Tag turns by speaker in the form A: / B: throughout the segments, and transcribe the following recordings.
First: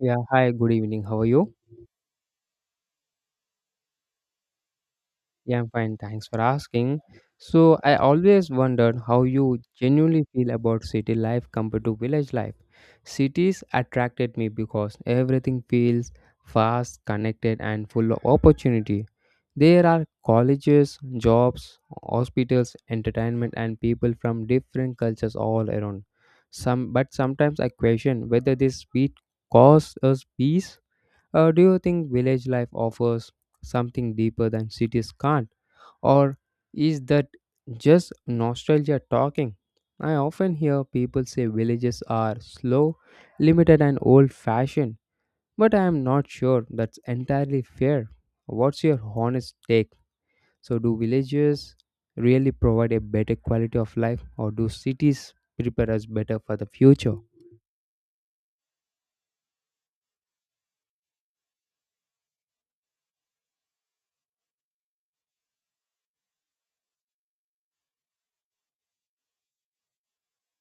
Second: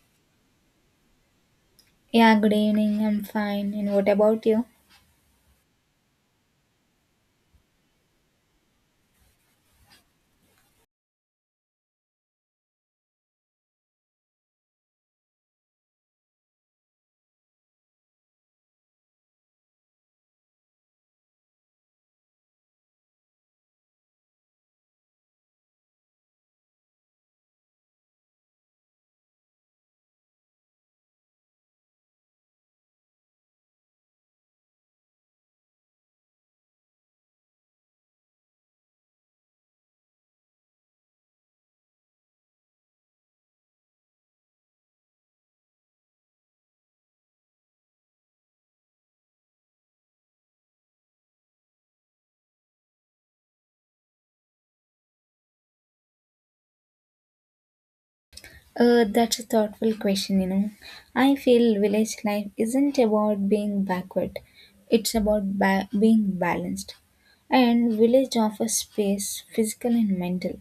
A: Yeah, hi, good evening. How are you?
B: Yeah, good evening. I'm fine. And what about you?
A: Yeah, I'm fine. Thanks for asking. So, I always wondered how you genuinely feel about city life compared to village life. Cities attracted me because everything feels fast, connected, and full of opportunity. There are colleges, jobs, hospitals, entertainment, and people from different cultures all around. Some, but sometimes I question whether this speed causes us peace. Do you think village life offers something deeper than cities can't? Or is that just nostalgia talking? I often hear people say villages are slow, limited, and old fashioned, but I am not sure that's entirely fair. What's your honest take? So, do villages really provide a better quality of life, or do cities prepare us better for the future?
B: That's a thoughtful question, you know. I feel village life isn't about being backward, it's about being balanced. And village offers space, physical and mental.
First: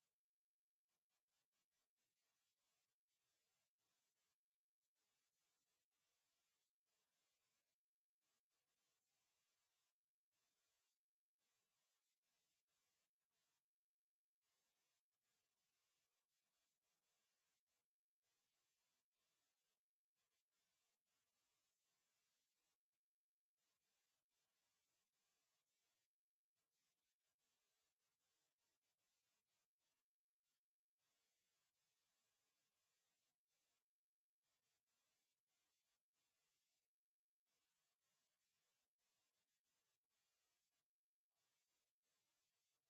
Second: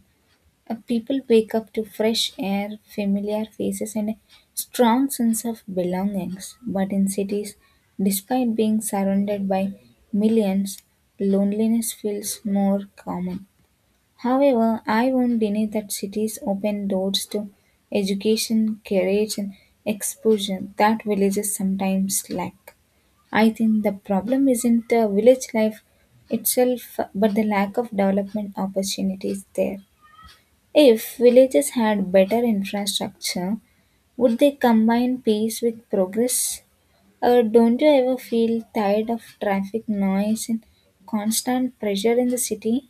B: People wake up to fresh air, familiar faces, and a strong sense of belongings. But in cities, despite being surrounded by millions, loneliness feels more common. However, I won't deny that cities open doors to education, courage, and exposure that villages sometimes lack. I think the problem isn't the village life itself, but the lack of development opportunities there. If villages had better infrastructure, would they combine peace with progress? Or don't you ever feel tired of traffic noise and constant pressure in the city?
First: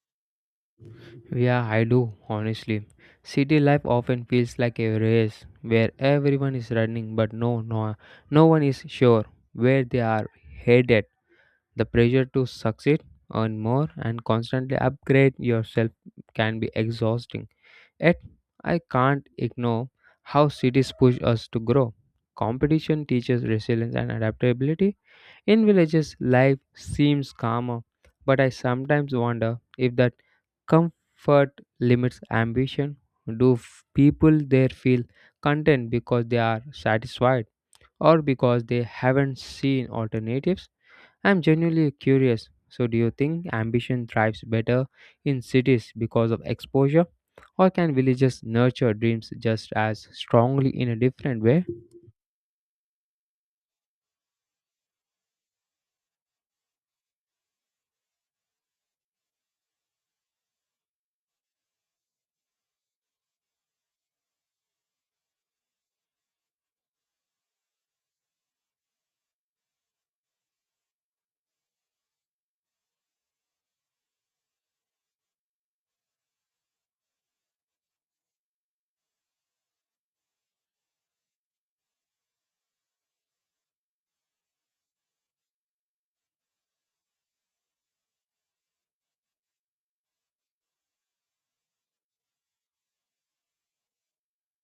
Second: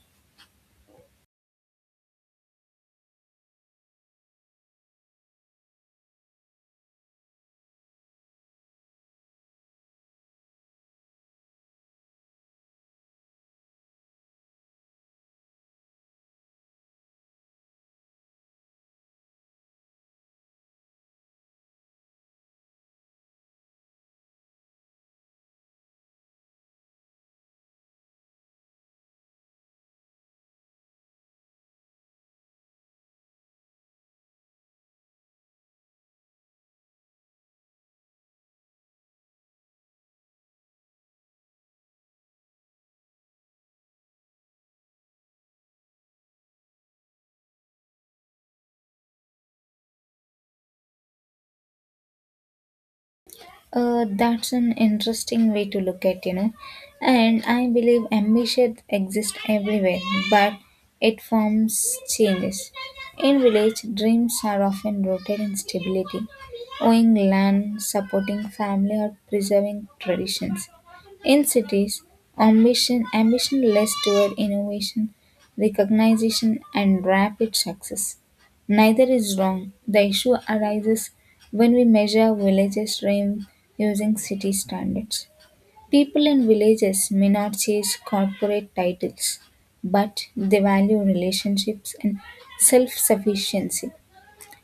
A: Yeah, I do, honestly. City life often feels like a race where everyone is running, but no one is sure where they are headed. The pressure to succeed, earn more, and constantly upgrade yourself can be exhausting. Yet I can't ignore how cities push us to grow. Competition teaches resilience and adaptability. In villages, life seems calmer, but I sometimes wonder if that comfort limits ambition. Do people there feel content because they are satisfied, or because they haven't seen alternatives? I'm genuinely curious. So, do you think ambition thrives better in cities because of exposure, or can villages nurture dreams just as strongly in a different way?
B: That's an interesting way to look at, you know. And I believe ambition exists everywhere, but it forms changes. In village, dreams are often rooted in stability, owning land, supporting family, or preserving traditions. In cities, ambition less toward innovation, recognition, and rapid success. Neither is wrong. The issue arises when we measure villages' rhyme using city standards. People in villages may not chase corporate titles, but they value relationships and self sufficiency.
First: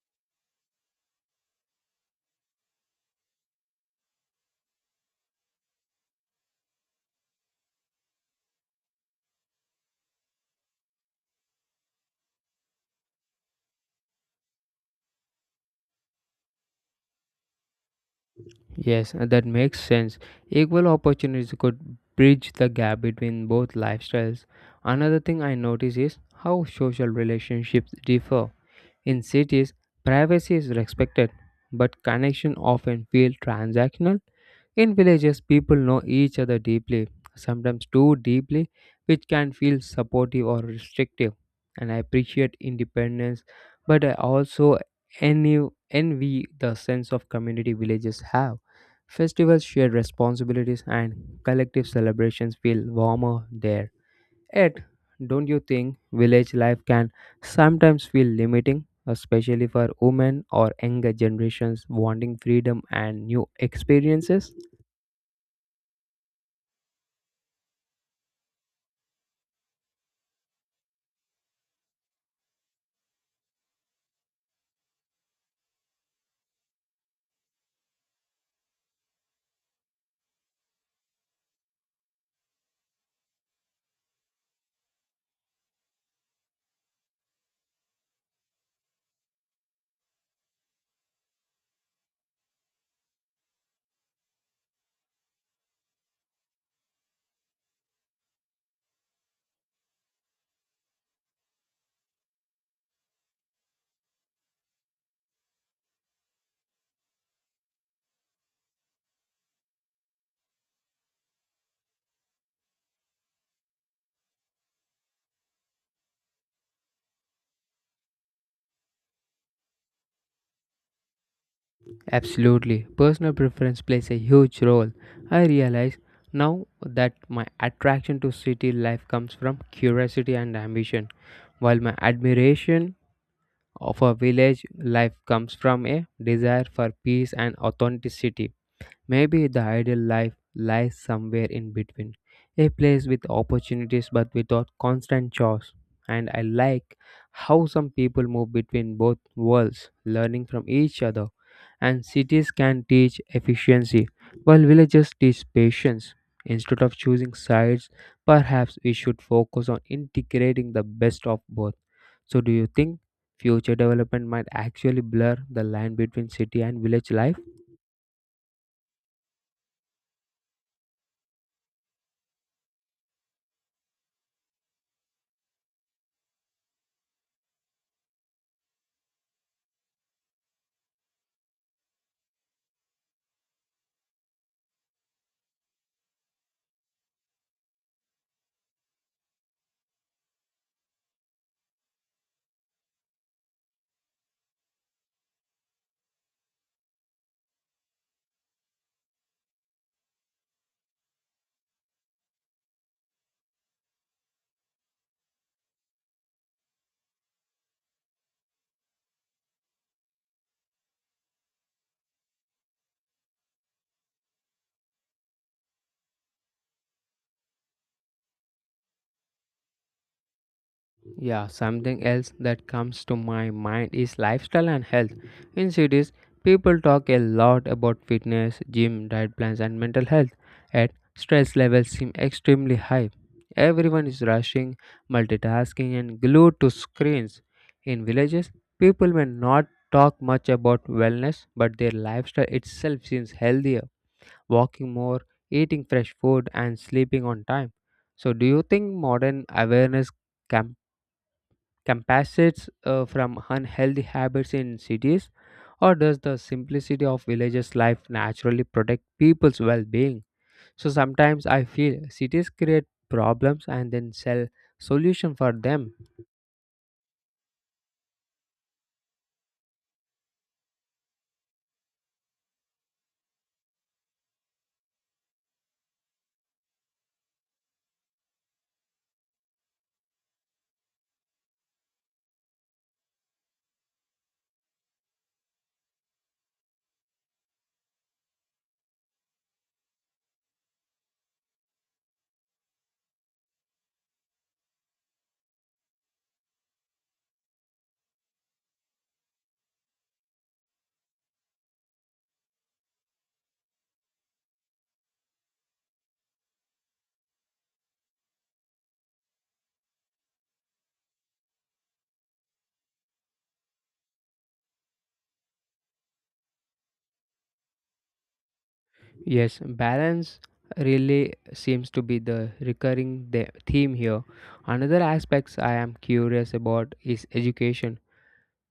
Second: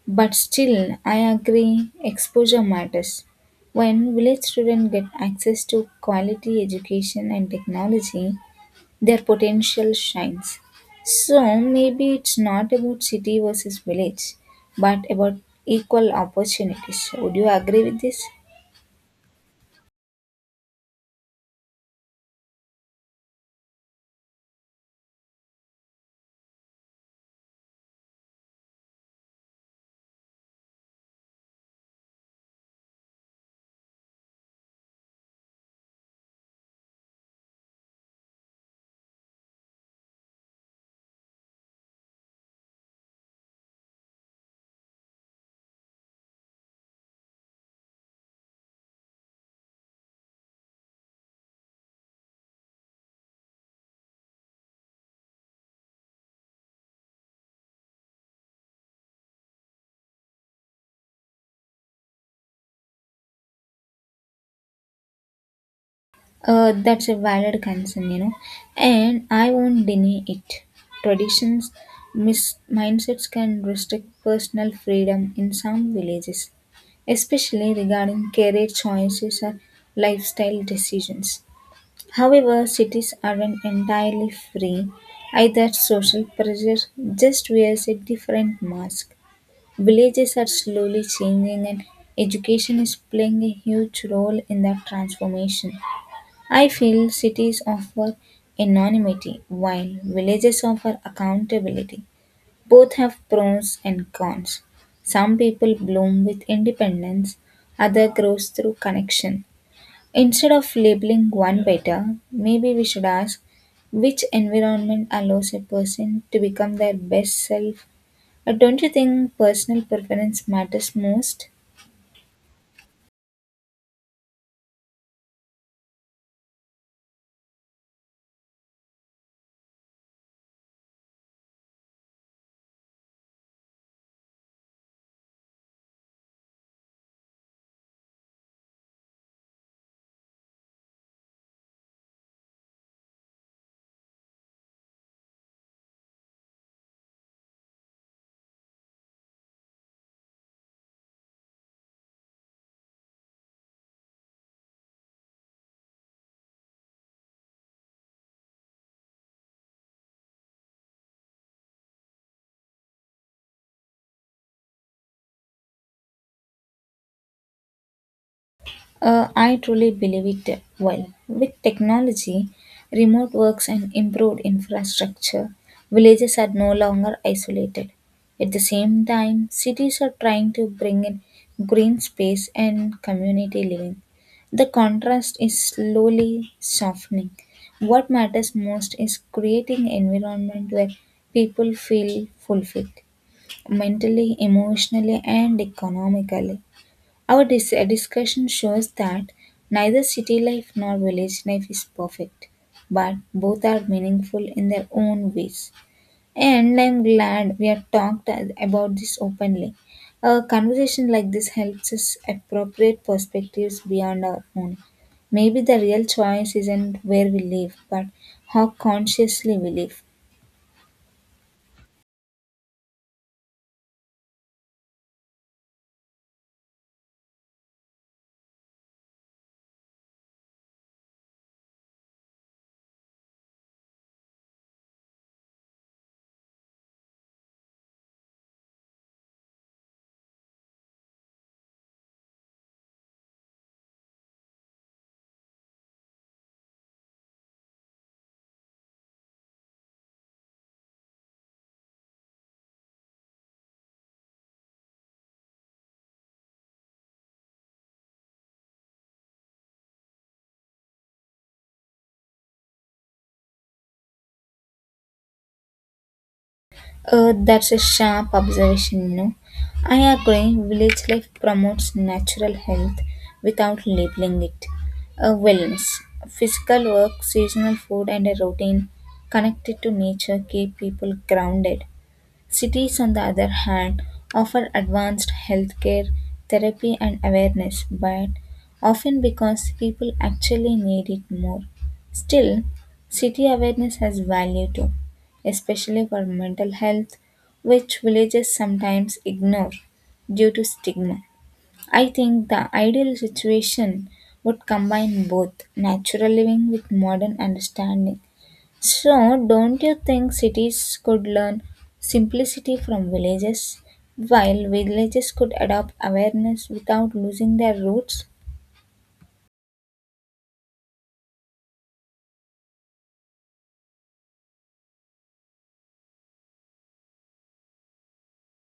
B: But still, I agree, exposure matters. When village children get access to quality education and technology, their potential shines. So maybe it's not about city versus village, but about equal opportunities. Would you agree with this?
A: Yes, and that makes sense. Equal opportunities could bridge the gap between both lifestyles. Another thing I notice is how social relationships differ. In cities, privacy is respected, but connection often feel transactional. In villages, people know each other deeply, sometimes too deeply, which can feel supportive or restrictive. And I appreciate independence, but I also envy, envy the sense of community villages have. Festivals, share responsibilities, and collective celebrations feel warmer there. Yet, don't you think village life can sometimes feel limiting, especially for women or younger generations wanting freedom and new experiences?
B: That's a valid concern, you know, and I won't deny it. Traditions, mindsets can restrict personal freedom in some villages, especially regarding career choices or lifestyle decisions. However, cities aren't entirely free either social pressure just wears a different mask. Villages are slowly changing and education is playing a huge role in that transformation. I feel cities offer anonymity while villages offer accountability. Both have pros and cons. Some people bloom with independence, others grows through connection. Instead of labeling one better, maybe we should ask which environment allows a person to become their best self. Don't you think personal preference matters most?
A: Absolutely. Personal preference plays a huge role. I realize now that my attraction to city life comes from curiosity and ambition, while my admiration of a village life comes from a desire for peace and authenticity. Maybe the ideal life lies somewhere in between, a place with opportunities but without constant chores. And I like how some people move between both worlds, learning from each other. And cities can teach efficiency, while villages teach patience. Instead of choosing sides, perhaps we should focus on integrating the best of both. So, do you think future development might actually blur the line between city and village life?
B: I truly believe it will. With technology, remote works, and improved infrastructure, villages are no longer isolated. At the same time, cities are trying to bring in green space and community living. The contrast is slowly softening. What matters most is creating environment where people feel fulfilled mentally, emotionally, and economically. Our discussion shows that neither city life nor village life is perfect, but both are meaningful in their own ways. And I'm glad we have talked about this openly. A conversation like this helps us appropriate perspectives beyond our own. Maybe the real choice isn't where we live, but how consciously we live.
A: Yeah, something else that comes to my mind is lifestyle and health. In cities, people talk a lot about fitness, gym, diet plans, and mental health, yet stress levels seem extremely high. Everyone is rushing, multitasking, and glued to screens. In villages, people may not talk much about wellness, but their lifestyle itself seems healthier, walking more, eating fresh food, and sleeping on time. So, do you think modern awareness campaigns compensates from unhealthy habits in cities, or does the simplicity of villages' life naturally protect people's well being? So sometimes I feel cities create problems and then sell solution for them.
B: That's a sharp observation, you know. I agree, village life promotes natural health without labeling it. Wellness, physical work, seasonal food, and a routine connected to nature keep people grounded. Cities, on the other hand, offer advanced healthcare, therapy, and awareness, but often because people actually need it more. Still, city awareness has value too, especially for mental health, which villages sometimes ignore due to stigma. I think the ideal situation would combine both natural living with modern understanding. So, don't you think cities could learn simplicity from villages, while villages could adopt awareness without losing their roots?
A: Yes, balance really seems to be the recurring theme here. Another aspects I am curious about is education.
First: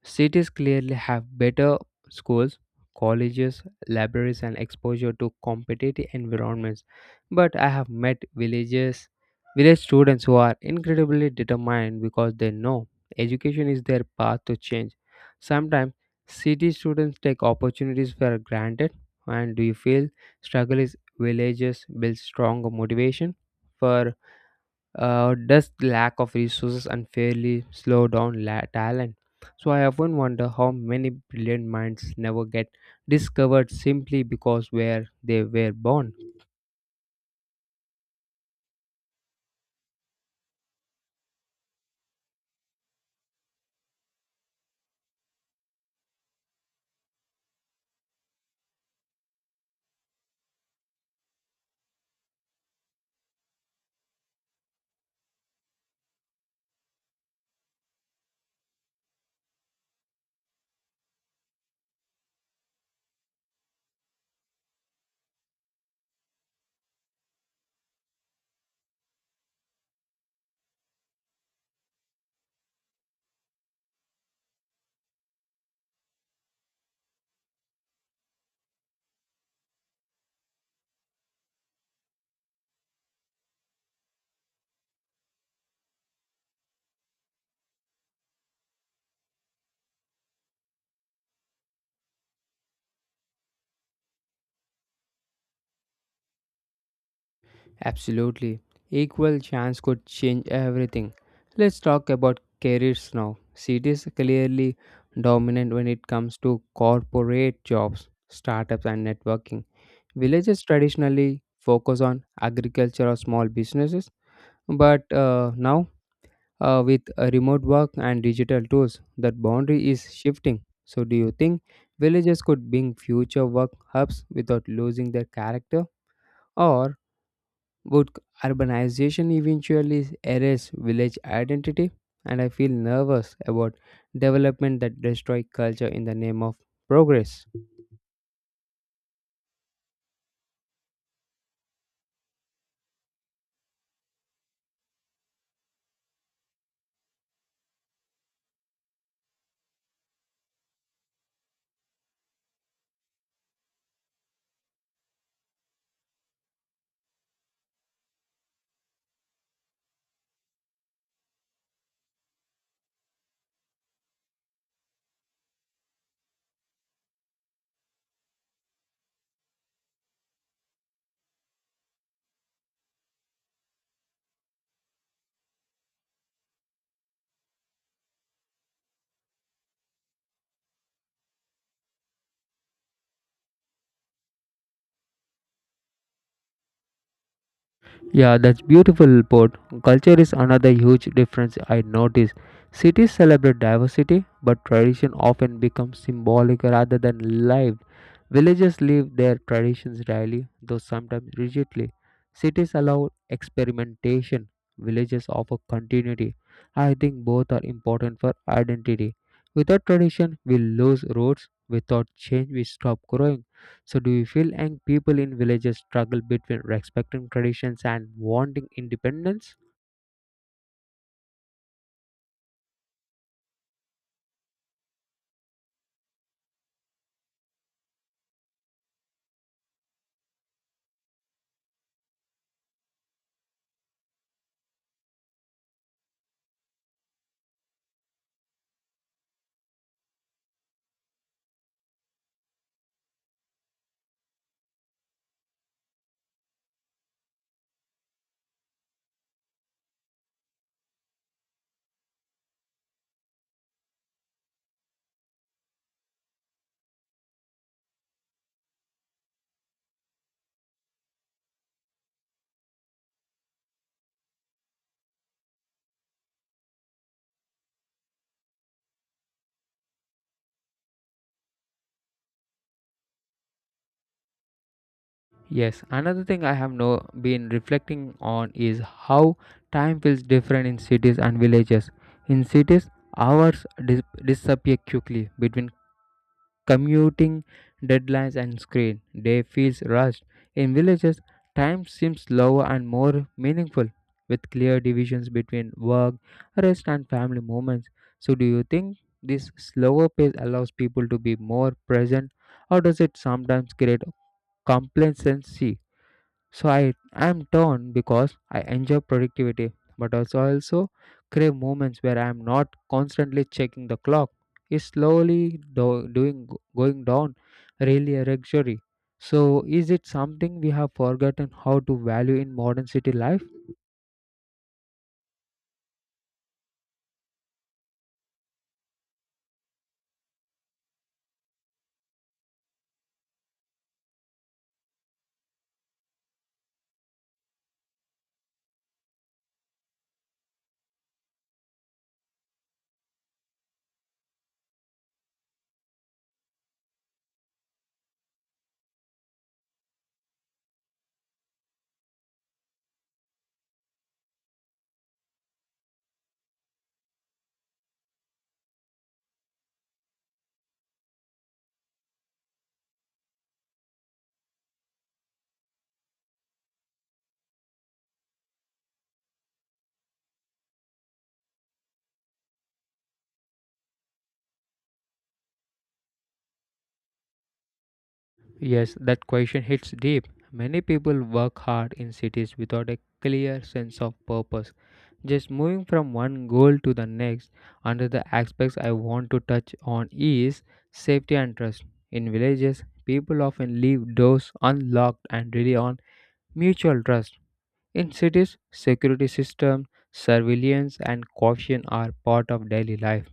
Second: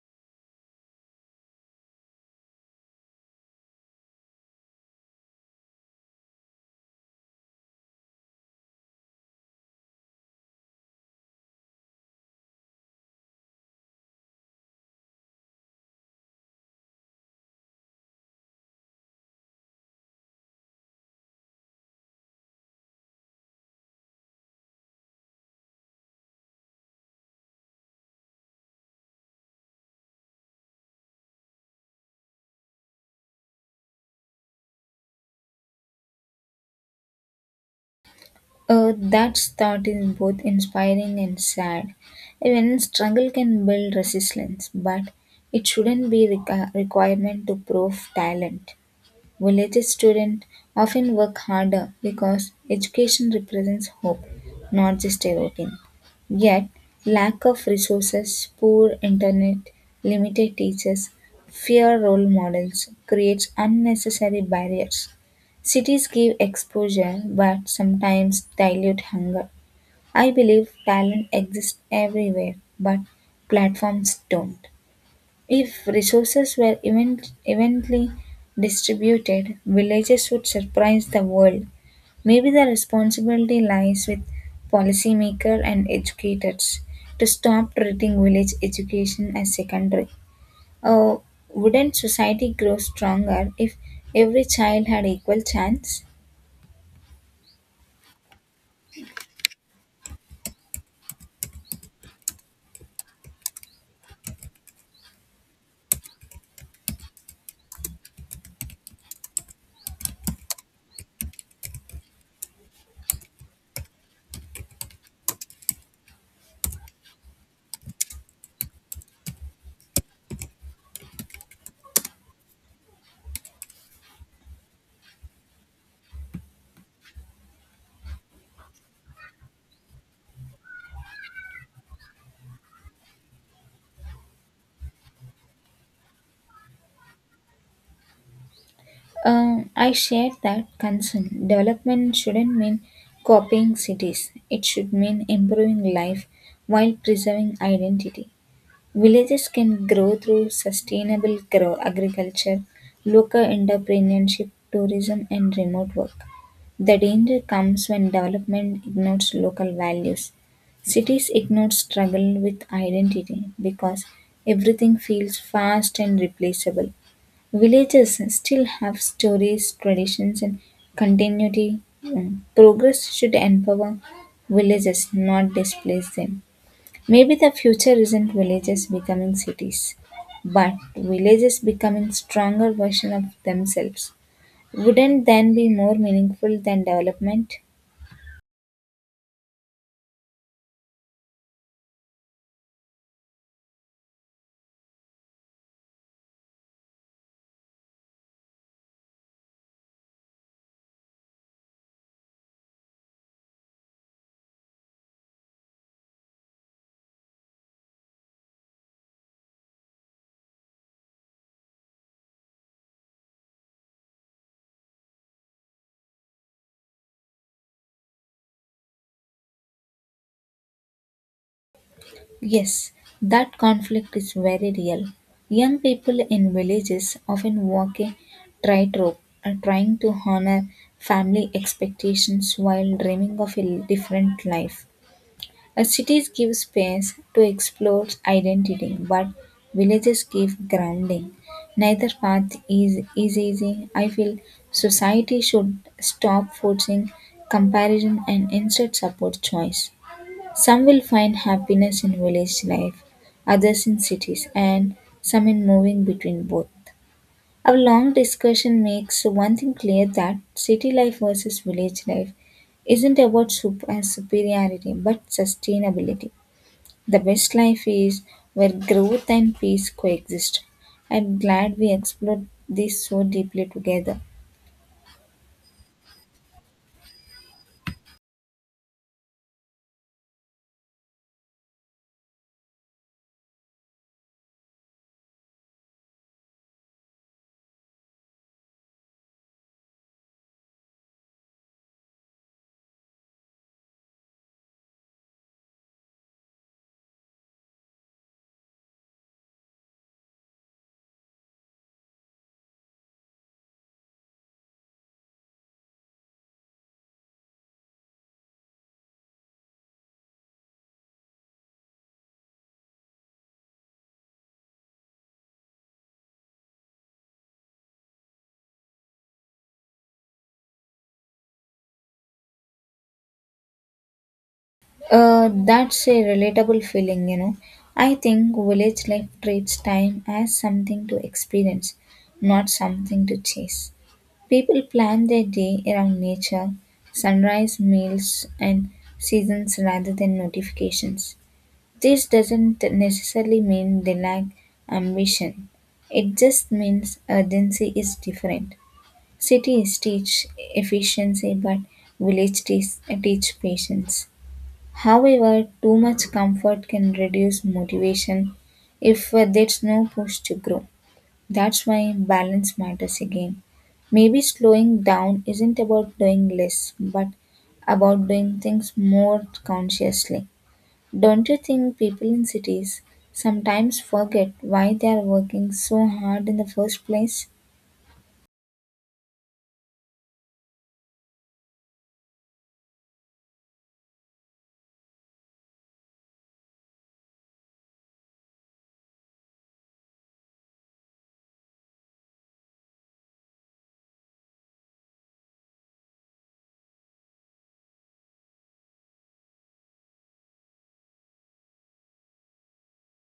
A: Cities clearly have better schools, colleges, libraries, and exposure to competitive environments. But I have met villages, village students who are incredibly determined because they know education is their path to change. Sometimes city students take opportunities for granted. And do you feel struggle is villages build strong motivation for, does lack of resources unfairly slow down talent? So I often wonder how many brilliant minds never get discovered simply because where they were born.
B: That thought is both inspiring and sad. Even struggle can build resilience, but it shouldn't be requirement to prove talent. Village students often work harder because education represents hope, not just a routine. Yet, lack of resources, poor internet, limited teachers, fear role models creates unnecessary barriers. Cities give exposure but sometimes dilute hunger. I believe talent exists everywhere, but platforms don't. If resources were evenly distributed, villages would surprise the world. Maybe the responsibility lies with policymakers and educators to stop treating village education as secondary. Uh, wouldn't society grow stronger if every child had equal chance?
A: Absolutely. Equal chance could change everything. Let's talk about careers now. Cities clearly dominant when it comes to corporate jobs, startups, and networking. Villages traditionally focus on agriculture or small businesses, but now, with remote work and digital tools, that boundary is shifting. So, do you think villages could bring future work hubs without losing their character, or would urbanization eventually erase village identity? And I feel nervous about development that destroy culture in the name of progress.
B: I share that concern. Development shouldn't mean copying cities, it should mean improving life while preserving identity. Villages can grow through sustainable grow agriculture, local entrepreneurship, tourism, and remote work. The danger comes when development ignores local values. Cities ignore struggle with identity because everything feels fast and replaceable. Villages still have stories, traditions, and continuity. Progress should empower villages, not displace them. Maybe the future isn't villages becoming cities, but villages becoming stronger version of themselves. Wouldn't then be more meaningful than development?
A: Yeah, that's beautiful port. Culture is another huge difference I notice. Cities celebrate diversity, but tradition often becomes symbolic rather than lived. Villages live their traditions daily, though sometimes rigidly. Cities allow experimentation, villages offer continuity. I think both are important for identity. Without tradition, we lose roots. Without change, we stop growing. So, do you feel young people in villages struggle between respecting traditions and wanting independence?
B: Yes, that conflict is very real. Young people in villages often walk a tightrope, trying to honor family expectations while dreaming of a different life. Cities give space to explore identity, but villages give grounding. Neither path is easy. I feel society should stop forcing comparison and instead support choice. Some will find happiness in village life, others in cities, and some in moving between both. Our long discussion makes one thing clear that city life versus village life isn't about super superiority but sustainability. The best life is where growth and peace coexist. I'm glad we explored this so deeply together.
A: Yes, another thing I have no been reflecting on is how time feels different in cities and villages. In cities, hours disappear quickly between commuting, deadlines, and screen. Day feels rushed. In villages, time seems slower and more meaningful, with clear divisions between work, rest, and family moments. So, do you think this slower pace allows people to be more present, or does it sometimes create complacency? So I am torn because I enjoy productivity, but also I also crave moments where I am not constantly checking the clock. Is slowly do- doing going down really a luxury? So is it something we have forgotten how to value in modern city life?
B: That's a relatable feeling, you know. I think village life treats time as something to experience, not something to chase. People plan their day around nature, sunrise meals, and seasons rather than notifications. This doesn't necessarily mean they lack ambition. It just means urgency is different. Cities teach efficiency, but village teach patience. However, too much comfort can reduce motivation if there's no push to grow. That's why balance matters again. Maybe slowing down isn't about doing less, but about doing things more consciously. Don't you think people in cities sometimes forget why they are working so hard in the first place?
A: Yes, that question hits deep. Many people work hard in cities without a clear sense of purpose, just moving from one goal to the next. Under the aspects I want to touch on is safety and trust. In villages, people often leave doors unlocked and rely on mutual trust. In cities, security systems, surveillance, and caution are part of daily life.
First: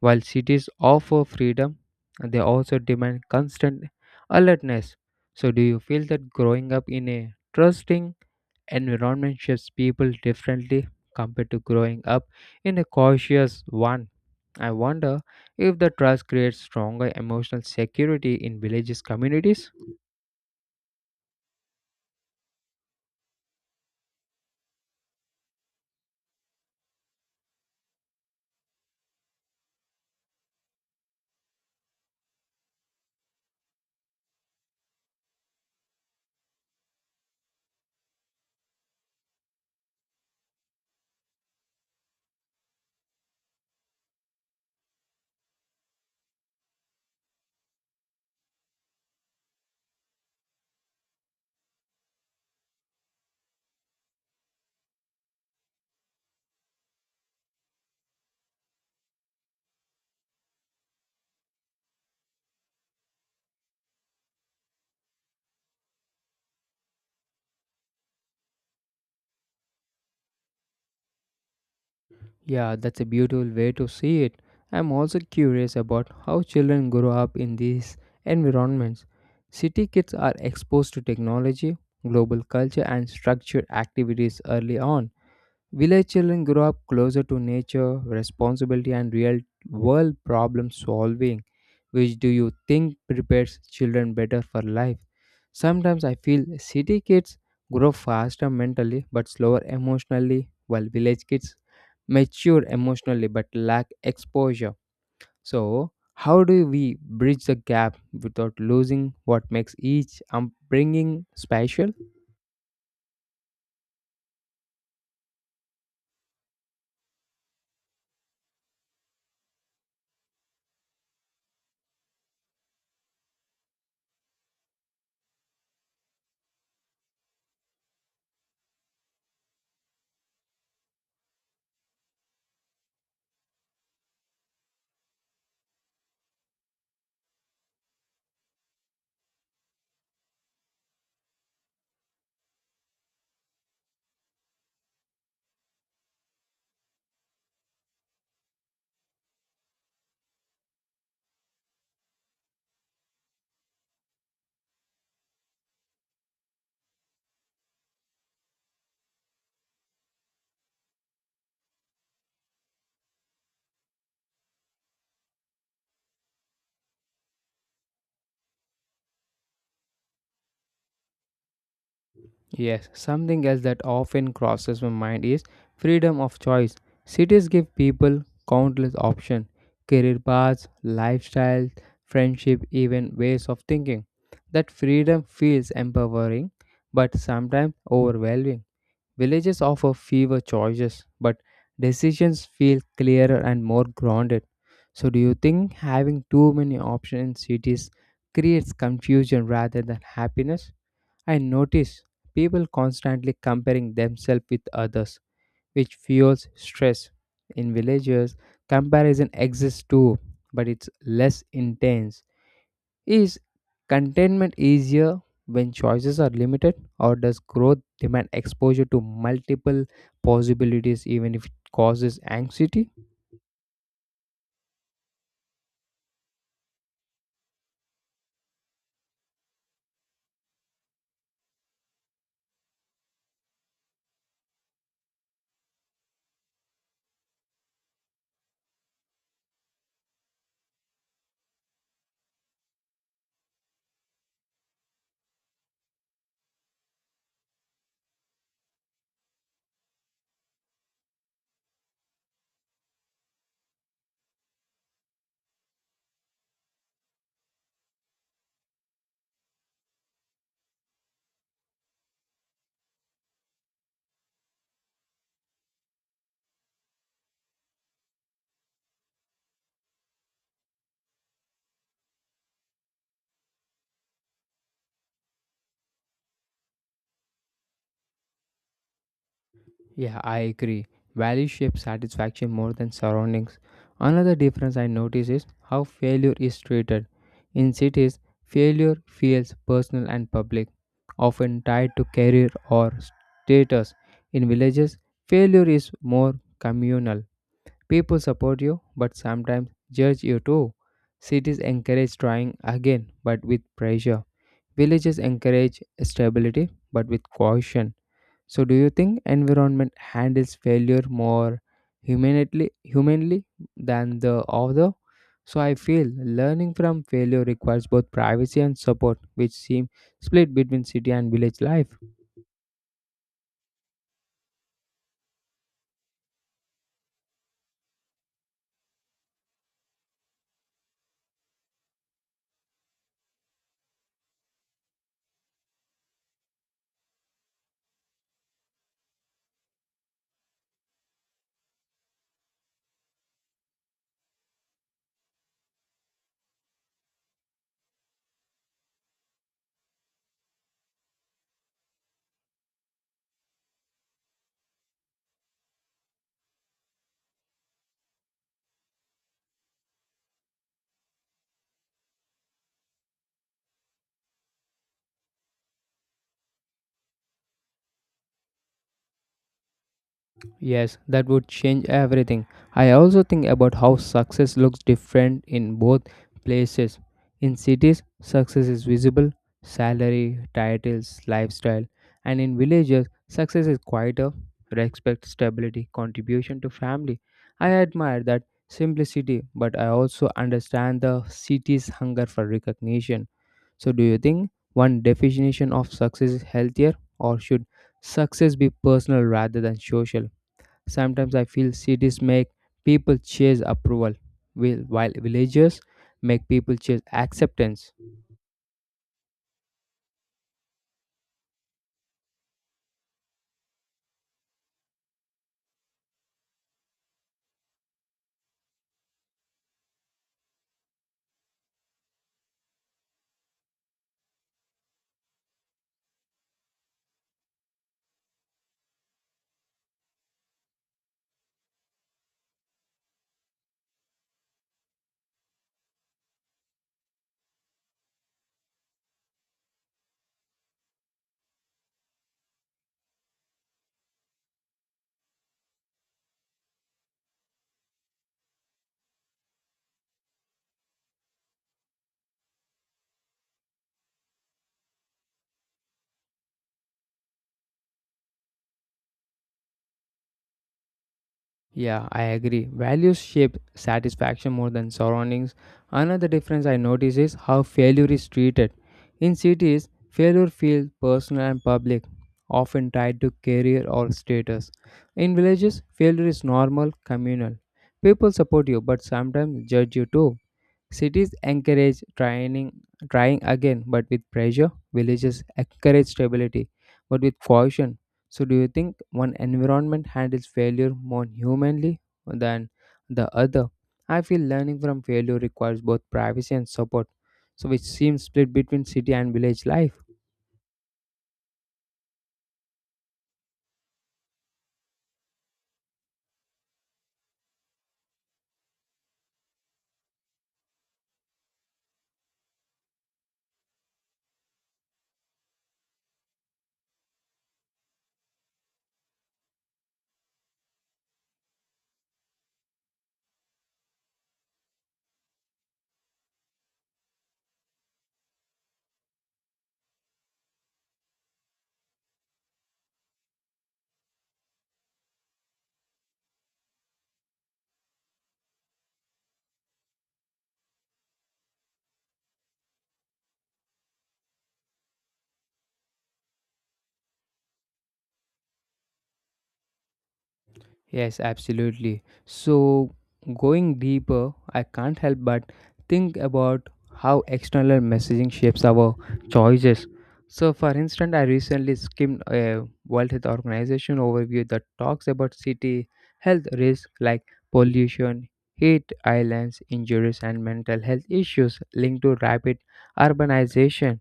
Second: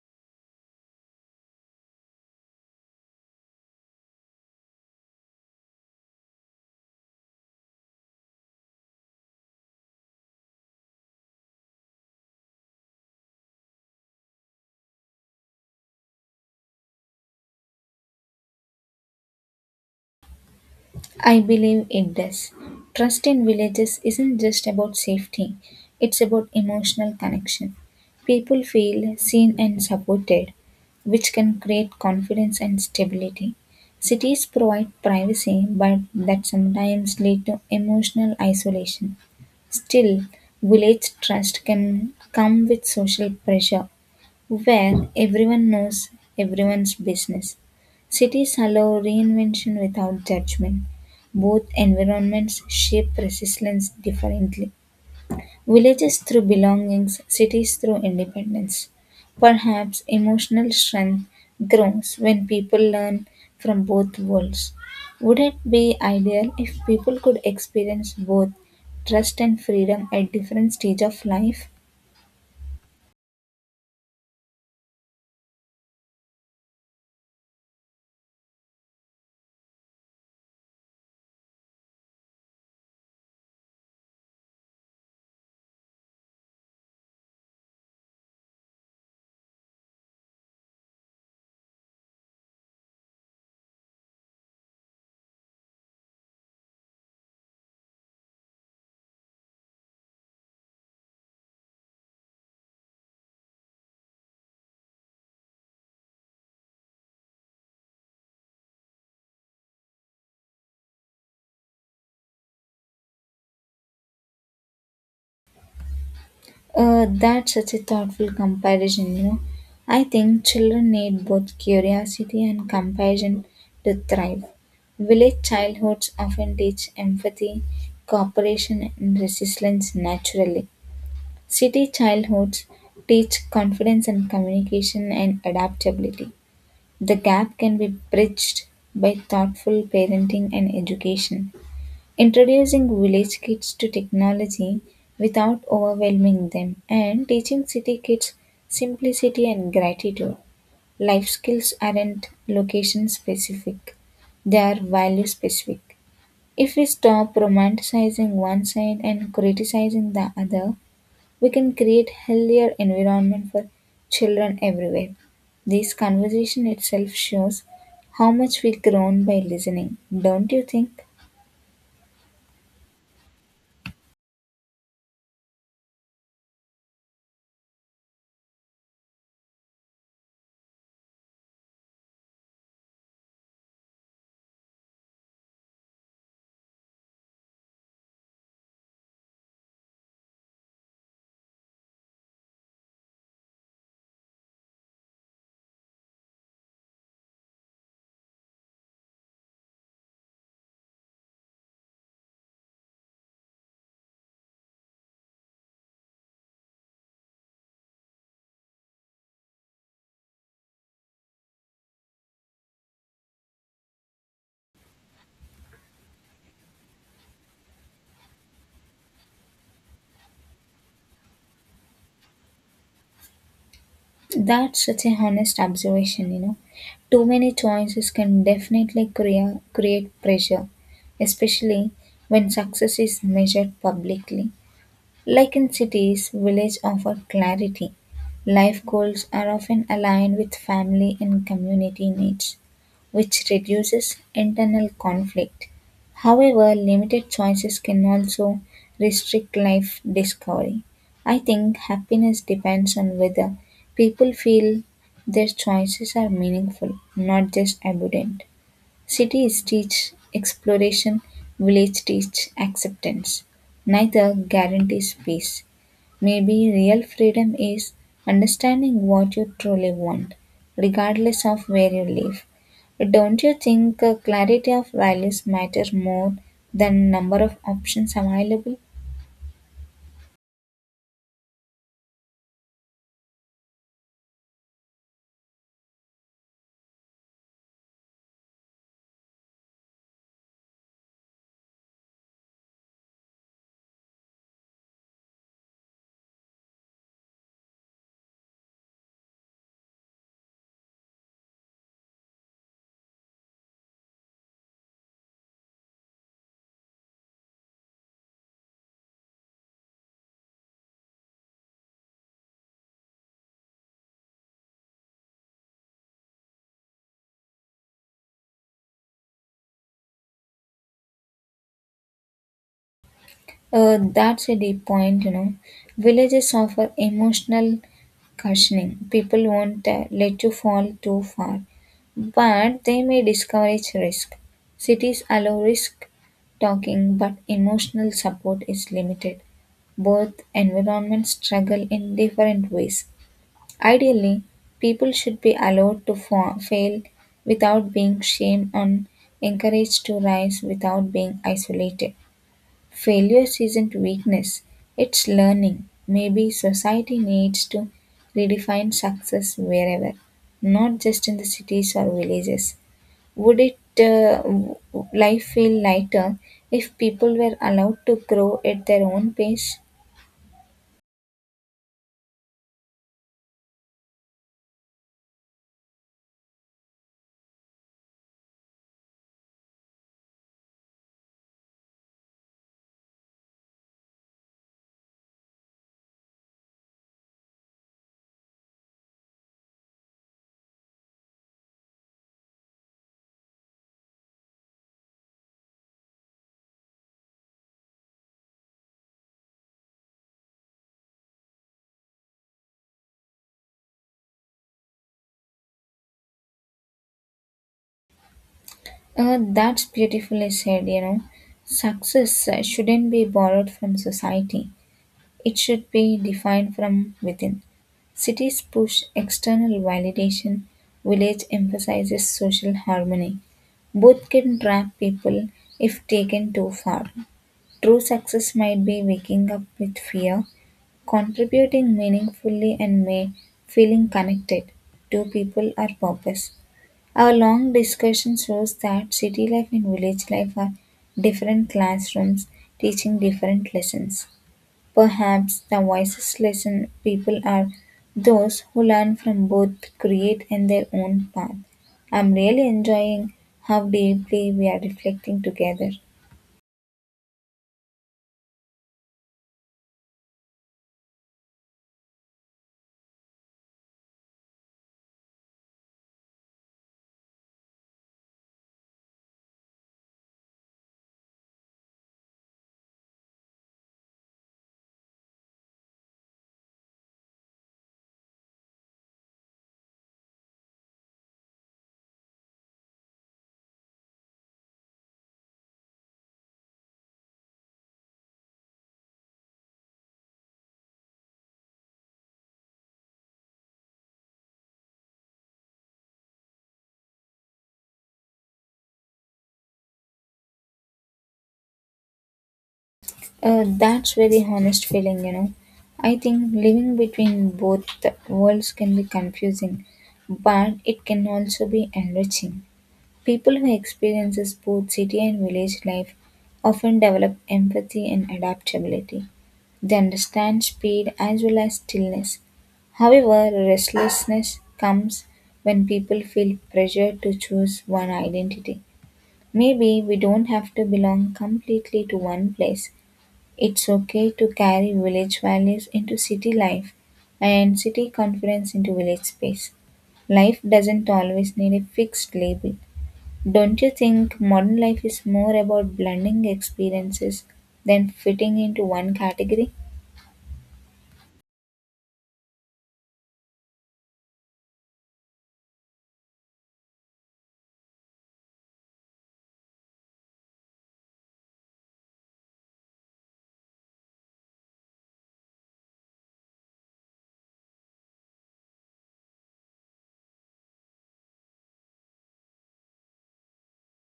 A: While cities offer freedom, they also demand constant alertness. So, do you feel that growing up in a trusting environment shapes people differently compared to growing up in a cautious one? I wonder if the trust creates stronger emotional security in villages communities.
B: I believe it does. Trust in villages isn't just about safety, it's about emotional connection. People feel seen and supported, which can create confidence and stability. Cities provide privacy, but that sometimes lead to emotional isolation. Still, village trust can come with social pressure where everyone knows everyone's business. Cities allow reinvention without judgment. Both environments shape resilience differently. Villages through belongings, cities through independence. Perhaps emotional strength grows when people learn from both worlds. Would it be ideal if people could experience both trust and freedom at different stages of life?
A: Yeah, that's a beautiful way to see it. I'm also curious about how children grow up in these environments. City kids are exposed to technology, global culture, and structured activities early on. Village children grow up closer to nature, responsibility, and real world problem solving. Which do you think prepares children better for life? Sometimes I feel city kids grow faster mentally but slower emotionally, while village kids mature emotionally but lack exposure. So, how do we bridge the gap without losing what makes each upbringing special?
B: That's such a thoughtful comparison, you know. I think children need both curiosity and compassion to thrive. Village childhoods often teach empathy, cooperation, and resilience naturally. City childhoods teach confidence and communication and adaptability. The gap can be bridged by thoughtful parenting and education. Introducing village kids to technology without overwhelming them and teaching city kids simplicity and gratitude. Life skills aren't location specific, they are value specific. If we stop romanticizing one side and criticizing the other, we can create healthier environment for children everywhere. This conversation itself shows how much we grown by listening, don't you think?
A: Yes, something else that often crosses my mind is freedom of choice. Cities give people countless options, career paths, lifestyles, friendship, even ways of thinking. That freedom feels empowering but sometimes overwhelming. Villages offer fewer choices, but decisions feel clearer and more grounded. So, do you think having too many options in cities creates confusion rather than happiness? I notice people constantly comparing themselves with others, which fuels stress. In villages, comparison exists too, but it's less intense. Is contentment easier when choices are limited, or does growth demand exposure to multiple possibilities even if it causes anxiety?
B: That's such a honest observation, you know. Too many choices can definitely create pressure, especially when success is measured publicly. Like in cities, villages offer clarity. Life goals are often aligned with family and community needs, which reduces internal conflict. However, limited choices can also restrict life discovery. I think happiness depends on whether people feel their choices are meaningful, not just abundant. Cities teach exploration, village teach acceptance. Neither guarantees peace. Maybe real freedom is understanding what you truly want, regardless of where you live. Don't you think clarity of values matters more than number of options available?
A: Yeah, I agree. Value shapes satisfaction more than surroundings. Another difference I notice is how failure is treated. In cities, failure feels personal and public, often tied to career or status. In villages, failure is more communal. People support you, but sometimes judge you too. Cities encourage trying again, but with pressure. Villages encourage stability, but with caution. So, do you think environment handles failure more humanly than the other? So, I feel learning from failure requires both privacy and support, which seem split between city and village life.
B: That's a deep point, you know. Villages offer emotional cushioning. People won't let you fall too far, but they may discourage risk. Cities allow risk talking, but emotional support is limited. Both environments struggle in different ways. Ideally, people should be allowed to fail without being shamed and encouraged to rise without being isolated. Failure isn't weakness, it's learning. Maybe society needs to redefine success wherever, not just in the cities or villages. Would it life feel lighter if people were allowed to grow at their own pace?
A: Yes, that would change everything. I also think about how success looks different in both places. In cities, success is visible: salary, titles, lifestyle. And in villages, success is quieter: respect, stability, contribution to family. I admire that simplicity, but I also understand the city's hunger for recognition. So, do you think one definition of success is healthier, or should success be personal rather than social? Sometimes I feel cities make people chase approval, while villages make people chase acceptance.
B: That's beautifully said, you know. Success shouldn't be borrowed from society. It should be defined from within. Cities push external validation, village emphasizes social harmony. Both can trap people if taken too far. True success might be waking up with fear, contributing meaningfully, and may feeling connected to people or purpose. Our long discussion shows that city life and village life are different classrooms teaching different lessons. Perhaps the wisest lesson people are those who learn from both create and their own path. I'm really enjoying how deeply we are reflecting together.
A: Yeah, I agree. Values shape satisfaction more than surroundings. Another difference I notice is how failure is treated. In cities, failure feels personal and public, often tied to career or status. In villages, failure is normal, communal. People support you, but sometimes judge you too. Cities encourage trying again, but with pressure. Villages encourage stability, but with caution. So, do you think one environment handles failure more humanly than the other? I feel learning from failure requires both privacy and support, so which seems split between city and village life.
B: That's very honest feeling, you know. I think living between both worlds can be confusing, but it can also be enriching. People who experiences both city and village life often develop empathy and adaptability. They understand speed as well as stillness. However, restlessness comes when people feel pressure to choose one identity. Maybe we don't have to belong completely to one place. It's okay to carry village values into city life and city confidence into village space. Life doesn't always need a fixed label. Don't you think modern life is more about blending experiences than fitting into one category?
A: Yes, absolutely. So, going deeper, I can't help but think about how external messaging shapes our choices. So, for instance, I recently skimmed a World Health Organization overview that talks about city health risks like pollution, heat islands, injuries, and mental health issues linked to rapid urbanization.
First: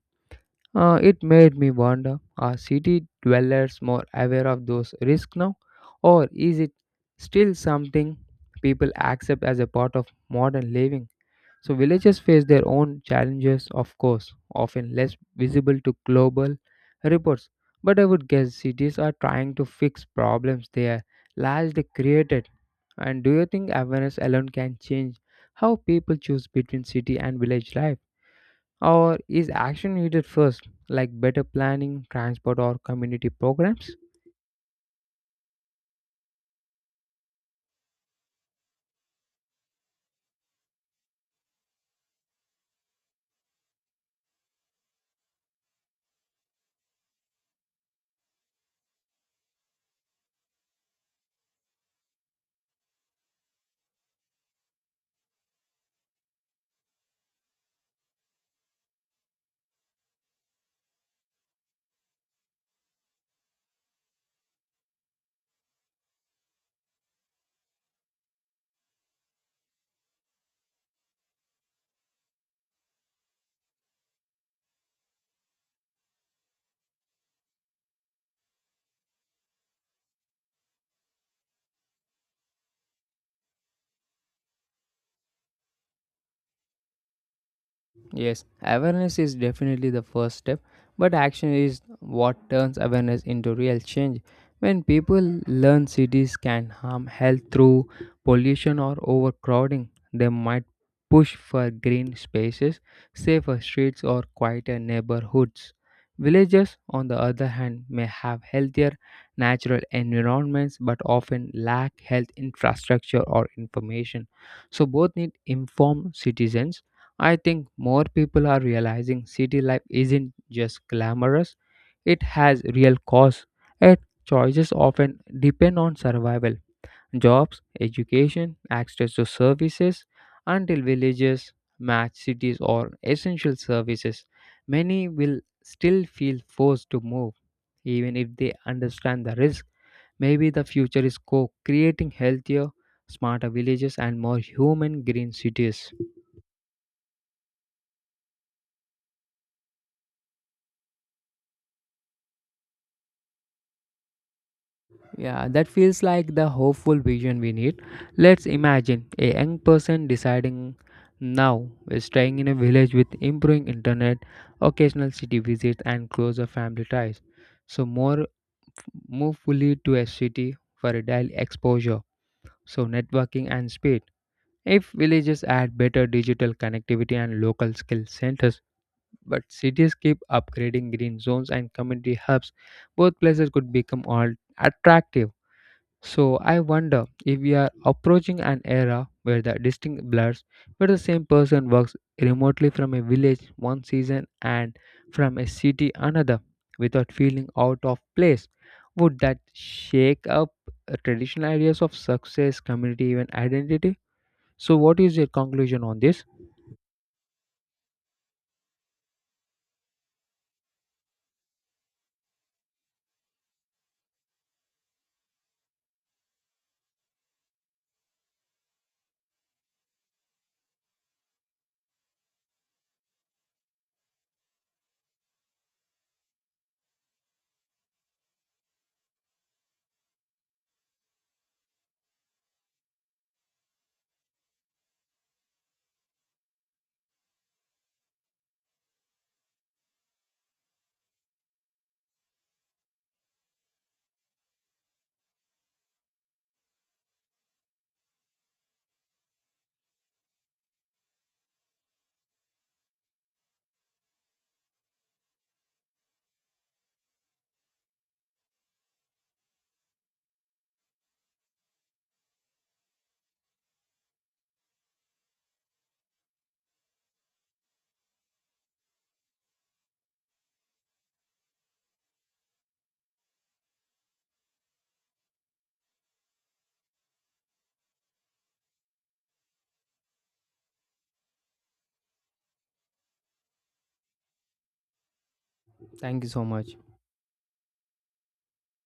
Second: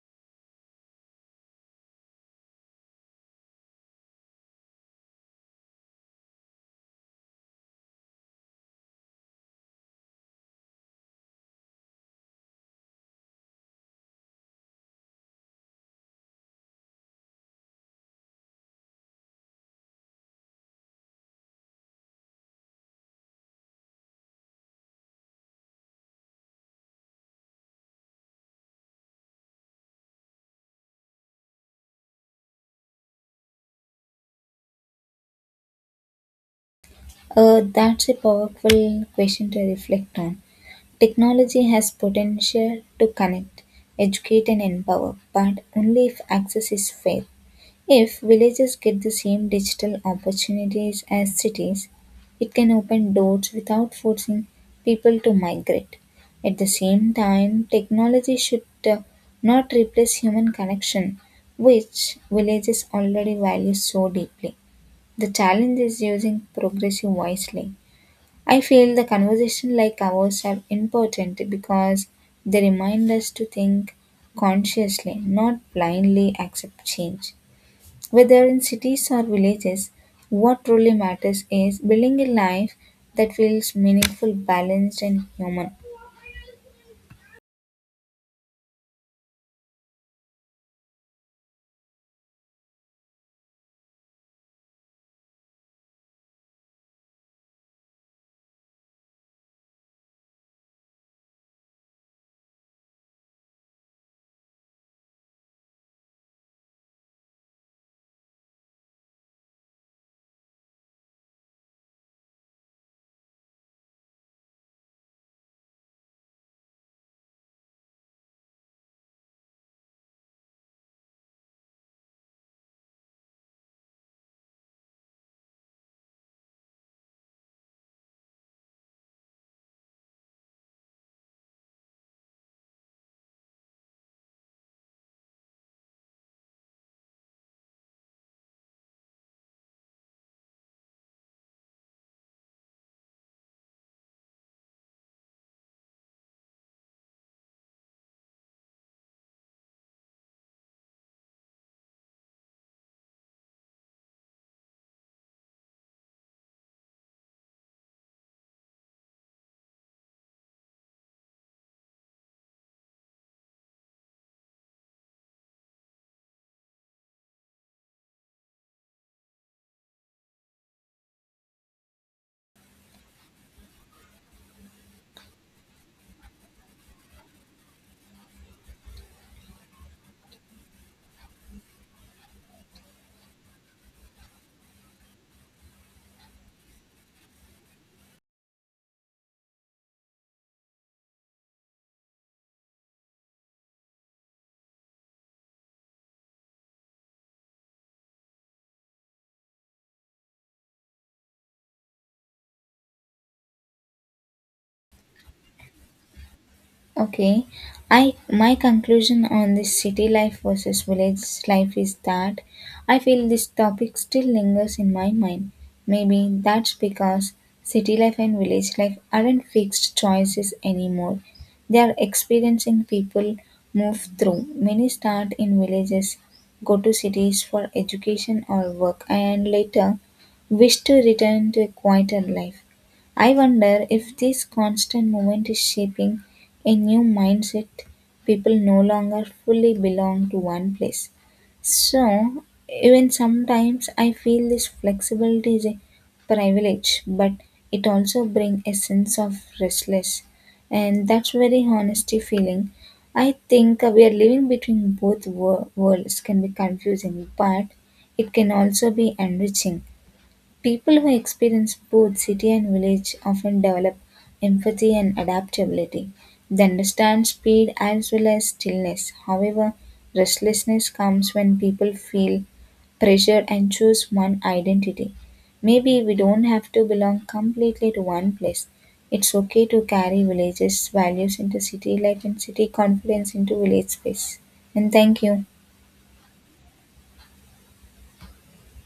A: It made me wonder, are city dwellers more aware of those risks now, or is it still something people accept as a part of modern living? So, villages face their own challenges, of course, often less visible to global reports. But I would guess cities are trying to fix problems they are largely created. And do you think awareness alone can change how people choose between city and village life? Or is action needed first, like better planning, transport, or community programs?
B: That's a powerful question to reflect on. Technology has potential to connect, educate, and empower, but only if access is fair. If villages get the same digital opportunities as cities, it can open doors without forcing people to migrate. At the same time, technology should uh, not replace human connection, which villages already value so deeply. The challenge is using progressive wisely. I feel the conversation like ours are important because they remind us to think consciously, not blindly accept change. Whether in cities or villages, what truly matters is building a life that feels meaningful, balanced, and human.
A: Yes, awareness is definitely the first step, but action is what turns awareness into real change. When people learn cities can harm health through pollution or overcrowding, they might push for green spaces, safer streets, or quieter neighborhoods. Villages, on the other hand, may have healthier natural environments but often lack health infrastructure or information. So, both need informed citizens. I think more people are realizing city life isn't just glamorous, it has real costs, and choices often depend on survival. Jobs, education, access to services, until villages match cities or essential services, many will still feel forced to move, even if they understand the risk. Maybe the future is co creating healthier, smarter villages and more human green cities. Yeah, that feels like the hopeful vision we need. Let's imagine a young person deciding now is staying in a village with improving internet, occasional city visits, and closer family ties. So more move fully to a city for a daily exposure, so networking and speed. If villages add better digital connectivity and local skill centers, but cities keep upgrading green zones and community hubs, both places could become all attractive. So I wonder if we are approaching an era where the distinct blurs, where the same person works remotely from a village one season and from a city another without feeling out of place. Would that shake up traditional ideas of success, community, even identity? So, what is your conclusion on this?
B: Okay. I my conclusion on this city life versus village life is that I feel this topic still lingers in my mind. Maybe that's because city life and village life aren't fixed choices anymore. They are experiencing people move through. Many start in villages, go to cities for education or work, and later wish to return to a quieter life. I wonder if this constant movement is shaping a new mindset. People no longer fully belong to one place. So, even sometimes I feel this flexibility is a privilege, but it also brings a sense of restless, and that's very honesty feeling. I think we are living between both worlds can be confusing, but it can also be enriching. People who experience both city and village often develop empathy and adaptability. They understand speed as well as stillness. However, restlessness comes when people feel pressure and choose one identity. Maybe we don't have to belong completely to one place. It's okay to carry villages' values into city life and city confidence into village space. And thank you.
A: Thank you so much.